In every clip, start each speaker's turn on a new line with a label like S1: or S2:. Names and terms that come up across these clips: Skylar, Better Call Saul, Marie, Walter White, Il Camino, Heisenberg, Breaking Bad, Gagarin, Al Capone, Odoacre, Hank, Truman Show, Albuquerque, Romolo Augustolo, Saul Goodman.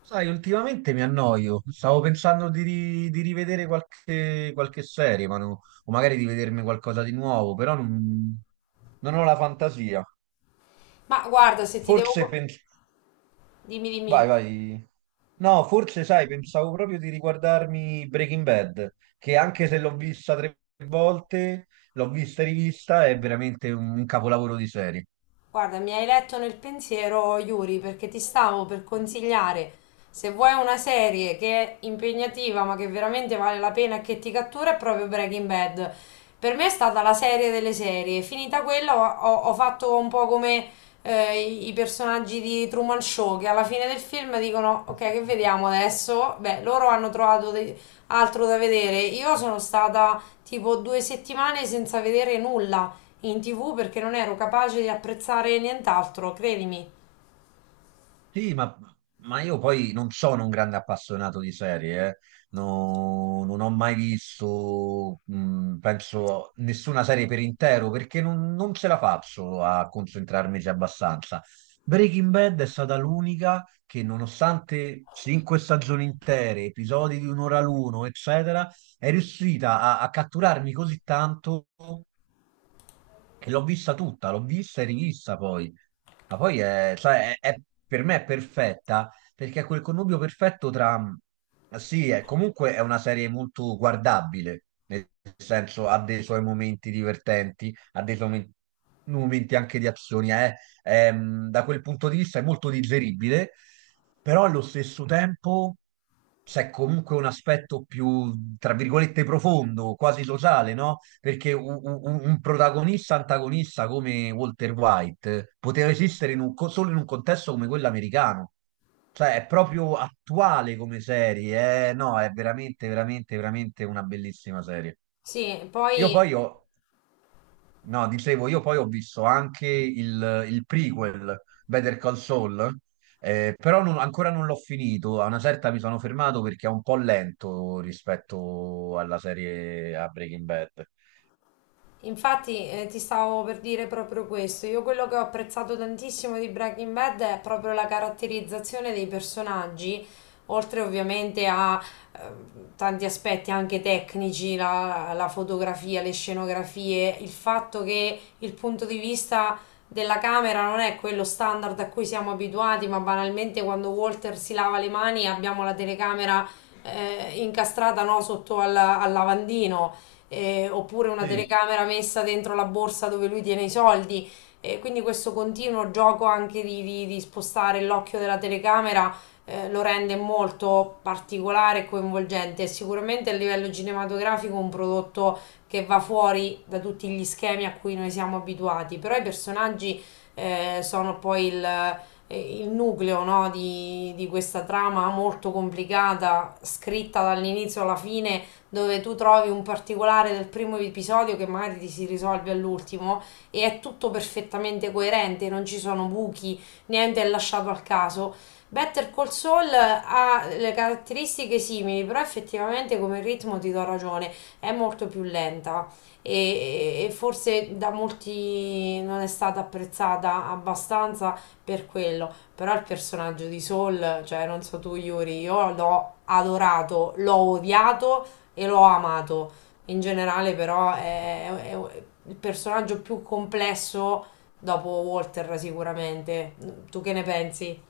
S1: Sai, ultimamente mi annoio. Stavo pensando di rivedere qualche serie, o magari di vedermi qualcosa di nuovo, però non ho la fantasia.
S2: Ma guarda, se ti
S1: Forse
S2: devo.
S1: penso...
S2: Dimmi, dimmi.
S1: Vai, vai. No, forse, sai, pensavo proprio di riguardarmi Breaking Bad, che anche se l'ho vista 3 volte, l'ho vista e rivista, è veramente un capolavoro di serie.
S2: Guarda, mi hai letto nel pensiero, Yuri, perché ti stavo per consigliare, se vuoi una serie che è impegnativa ma che veramente vale la pena e che ti cattura, è proprio Breaking Bad. Per me è stata la serie delle serie. Finita quella ho fatto un po' come i personaggi di Truman Show, che alla fine del film dicono, ok, che vediamo adesso? Beh, loro hanno trovato altro da vedere. Io sono stata tipo 2 settimane senza vedere nulla in TV perché non ero capace di apprezzare nient'altro, credimi.
S1: Sì, ma io poi non sono un grande appassionato di serie, eh. Non ho mai visto, penso, nessuna serie per intero perché non ce la faccio a concentrarmici abbastanza. Breaking Bad è stata l'unica che, nonostante 5 stagioni intere, episodi di un'ora l'uno, eccetera, è riuscita a catturarmi così tanto che l'ho vista tutta, l'ho vista e rivista poi. Ma poi sai, per me è perfetta perché è quel connubio perfetto tra... Sì, comunque è una serie molto guardabile, nel senso ha dei suoi momenti divertenti, ha dei suoi momenti anche di azioni, è da quel punto di vista è molto digeribile, però allo stesso tempo c'è comunque un aspetto più, tra virgolette, profondo, quasi sociale, no? Perché un protagonista antagonista come Walter White poteva esistere solo in un contesto come quello americano. Cioè, è proprio attuale come serie, eh? No, è veramente, veramente, veramente una bellissima serie.
S2: Sì,
S1: Io
S2: poi.
S1: poi ho No, dicevo, io poi ho visto anche il prequel, Better Call Saul, però ancora non l'ho finito. A una certa mi sono fermato perché è un po' lento rispetto alla serie a Breaking Bad.
S2: Infatti, ti stavo per dire proprio questo. Io quello che ho apprezzato tantissimo di Breaking Bad è proprio la caratterizzazione dei personaggi, oltre ovviamente a eh, tanti aspetti anche tecnici, la fotografia, le scenografie, il fatto che il punto di vista della camera non è quello standard a cui siamo abituati, ma banalmente quando Walter si lava le mani abbiamo la telecamera incastrata, no, sotto al lavandino, oppure una
S1: Sì.
S2: telecamera messa dentro la borsa dove lui tiene i soldi. E quindi questo continuo gioco anche di spostare l'occhio della telecamera lo rende molto particolare e coinvolgente. È sicuramente a livello cinematografico un prodotto che va fuori da tutti gli schemi a cui noi siamo abituati, però i personaggi sono poi il nucleo, no, di questa trama molto complicata, scritta dall'inizio alla fine dove tu trovi un particolare del primo episodio che magari ti si risolve all'ultimo e è tutto perfettamente coerente, non ci sono buchi, niente è lasciato al caso. Better Call Saul ha le caratteristiche simili, però effettivamente come ritmo ti do ragione, è molto più lenta e forse da molti non è stata apprezzata abbastanza per quello, però il personaggio di Saul, cioè non so tu Yuri, io l'ho adorato, l'ho odiato e l'ho amato. In generale, però, è il personaggio più complesso dopo Walter, sicuramente. Tu che ne pensi?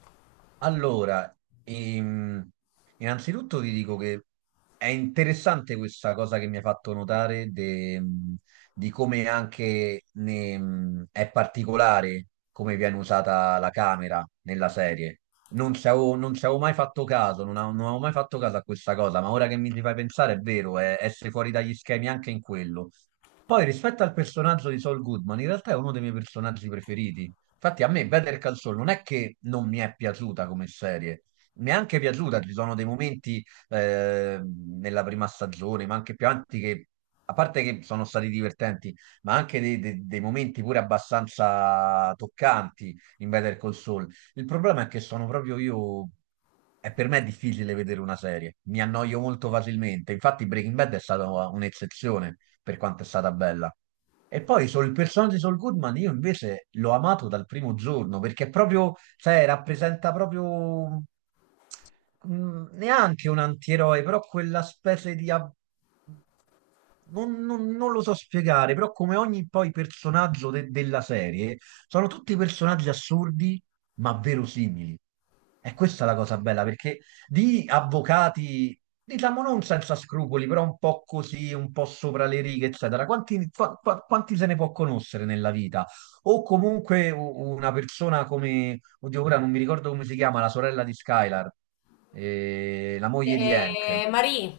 S1: Allora, ehm, innanzitutto ti dico che è interessante questa cosa che mi hai fatto notare di come anche è particolare come viene usata la camera nella serie. Non ci avevo mai fatto caso, non avevo mai fatto caso a questa cosa, ma ora che mi ci fai pensare è vero, è essere fuori dagli schemi anche in quello. Poi rispetto al personaggio di Saul Goodman, in realtà è uno dei miei personaggi preferiti. Infatti a me Better Call Saul non è che non mi è piaciuta come serie, mi è anche piaciuta, ci sono dei momenti nella prima stagione, ma anche più avanti che, a parte che sono stati divertenti, ma anche dei momenti pure abbastanza toccanti in Better Call Saul. Il problema è che sono proprio io, è per me è difficile vedere una serie, mi annoio molto facilmente, infatti Breaking Bad è stata un'eccezione per quanto è stata bella. E poi sul il personaggio di Saul Goodman io invece l'ho amato dal primo giorno perché è proprio, sai, rappresenta proprio neanche un antieroe, però quella specie di... ab- non lo so spiegare, però come ogni poi personaggio della serie, sono tutti personaggi assurdi ma verosimili. E questa è la cosa bella, perché di avvocati diciamo non senza scrupoli, però un po' così, un po' sopra le righe, eccetera. Quanti se ne può conoscere nella vita? O comunque una persona come, oddio, ora non mi ricordo come si chiama, la sorella di Skylar, la moglie di Hank.
S2: Marie,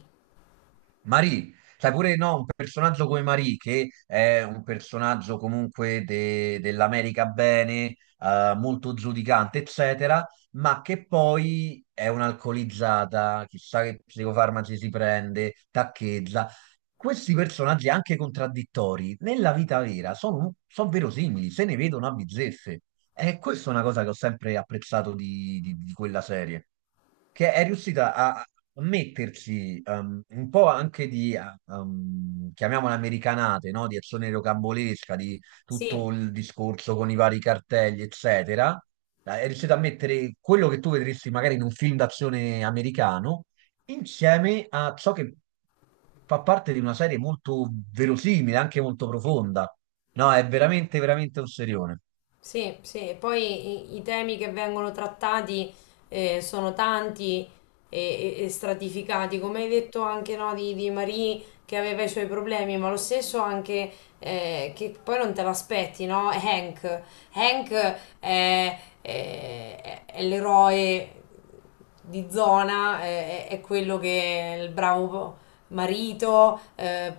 S1: Marie, sai pure no, un personaggio come Marie, che è un personaggio comunque dell'America bene, molto giudicante, eccetera, ma che poi è un'alcolizzata, chissà che psicofarmaci si prende, taccheggia. Questi personaggi anche contraddittori, nella vita vera, sono, sono verosimili, se ne vedono a bizzeffe. E questa è una cosa che ho sempre apprezzato di, di quella serie, che è riuscita a metterci un po' anche di, chiamiamola americanate, no? Di azione rocambolesca, di
S2: sì.
S1: tutto il discorso con i vari cartelli, eccetera. È riuscita a mettere quello che tu vedresti magari in un film d'azione americano insieme a ciò che fa parte di una serie molto verosimile, anche molto profonda. No, è veramente, veramente un serione.
S2: Sì, sì, e poi i temi che vengono trattati sono tanti e stratificati, come hai detto anche, no, di Marie che aveva i suoi problemi, ma lo stesso anche che poi non te l'aspetti, no? Hank è l'eroe di zona, è quello che è il bravo marito,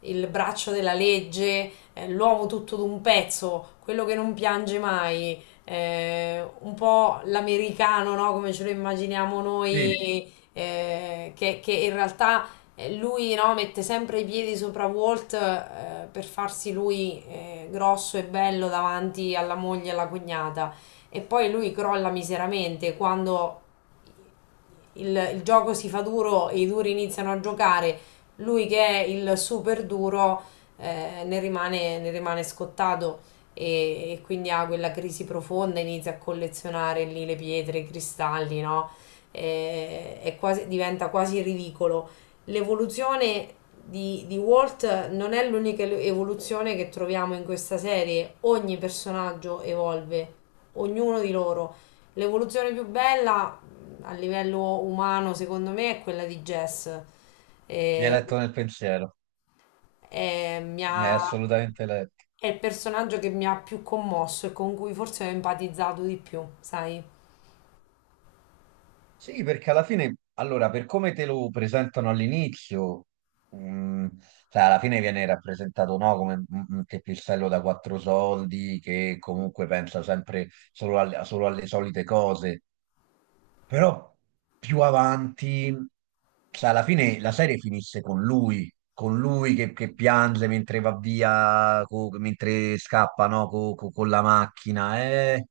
S2: il braccio della legge, l'uomo tutto d'un pezzo, quello che non piange mai, un po' l'americano, no? Come ce lo immaginiamo
S1: Sì.
S2: noi, che in realtà lui, no, mette sempre i piedi sopra Walt, per farsi lui, grosso e bello davanti alla moglie e alla cognata. E poi lui crolla miseramente quando il gioco si fa duro e i duri iniziano a giocare, lui che è il super duro ne rimane scottato, e quindi ha quella crisi profonda, inizia a collezionare lì le pietre, i cristalli, no? E, è quasi, diventa quasi ridicolo. L'evoluzione di Walt non è l'unica evoluzione che troviamo in questa serie, ogni personaggio evolve, ognuno di loro. L'evoluzione più bella a livello umano, secondo me, è quella di Jess.
S1: Mi hai
S2: E,
S1: letto nel pensiero,
S2: e mi
S1: mi hai
S2: ha-
S1: assolutamente letto.
S2: è il personaggio che mi ha più commosso e con cui forse ho empatizzato di più, sai?
S1: Sì, perché alla fine, allora, per come te lo presentano all'inizio, mh, cioè, alla fine viene rappresentato no, come un teppistello da quattro soldi che comunque pensa sempre solo alle solite cose, però più avanti, cioè, alla fine la serie finisse con lui che piange mentre va via, mentre scappa no, con la macchina, eh.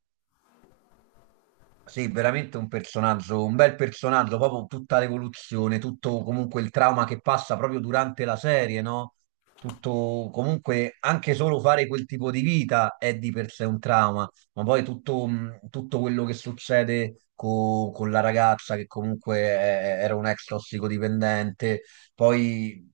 S1: Sì, veramente un personaggio, un bel personaggio, proprio tutta l'evoluzione, tutto comunque il trauma che passa proprio durante la serie, no? Tutto comunque anche solo fare quel tipo di vita è di per sé un trauma, ma poi tutto, tutto quello che succede con la ragazza che comunque era un ex tossicodipendente, poi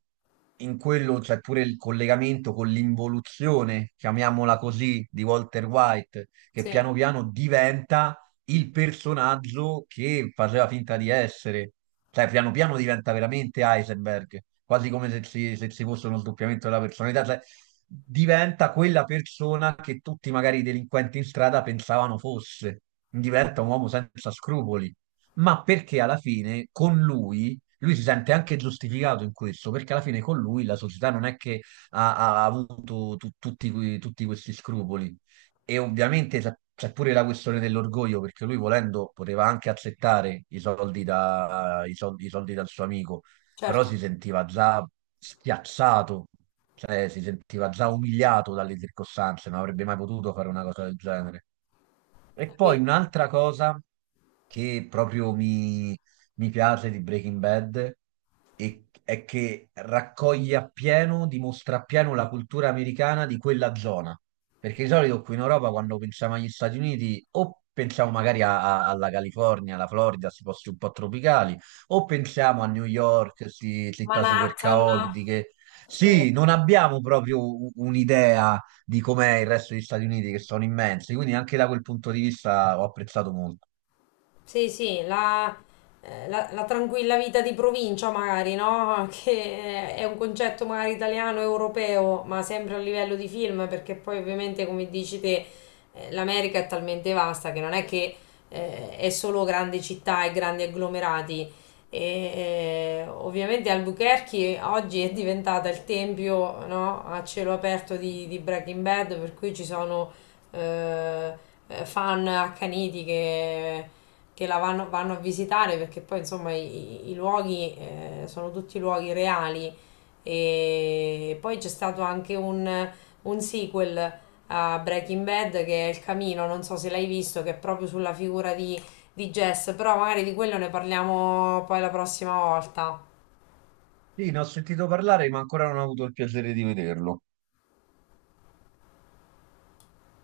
S1: in quello c'è pure il collegamento con l'involuzione, chiamiamola così, di Walter White, che
S2: Sì,
S1: piano piano diventa il personaggio che faceva finta di essere. Cioè, piano piano diventa veramente Heisenberg, quasi come se ci fosse uno sdoppiamento della personalità. Cioè, diventa quella persona che tutti magari i delinquenti in strada pensavano fosse. Diventa un uomo senza scrupoli. Ma perché alla fine con lui, lui si sente anche giustificato in questo, perché alla fine con lui la società non è che ha avuto tutti questi scrupoli. E ovviamente c'è pure la questione dell'orgoglio, perché lui volendo poteva anche accettare i soldi, da- i soldi dal suo amico, però si
S2: certo,
S1: sentiva già schiacciato, cioè si sentiva già umiliato dalle circostanze, non avrebbe mai potuto fare una cosa del genere.
S2: è
S1: E poi
S2: vero.
S1: un'altra cosa che proprio mi, mi piace di Breaking Bad è che raccoglie appieno, dimostra appieno la cultura americana di quella zona. Perché di solito qui in Europa, quando pensiamo agli Stati Uniti, o pensiamo magari alla California, alla Florida, questi posti un po' tropicali, o pensiamo a New York, queste città super
S2: Manhattan.
S1: caotiche.
S2: Sì.
S1: Sì, non abbiamo proprio un'idea di com'è il resto degli Stati Uniti, che sono immensi, quindi anche da quel punto di vista ho apprezzato molto.
S2: Sì, sì, la tranquilla vita di provincia magari, no? Che è un concetto magari italiano, europeo, ma sempre a livello di film, perché poi ovviamente, come dici te, l'America è talmente vasta che non è che è solo grandi città e grandi agglomerati. E, ovviamente Albuquerque oggi è diventata il tempio, no? A cielo aperto di Breaking Bad, per cui ci sono eh, fan accaniti che la vanno a visitare perché poi insomma i luoghi sono tutti luoghi reali e poi c'è stato anche un sequel a Breaking Bad che è Il Camino, non so se l'hai visto, che è proprio sulla figura di Jess, però magari di quello ne parliamo poi la prossima volta.
S1: Sì, ne ho sentito parlare, ma ancora non ho avuto il piacere di vederlo.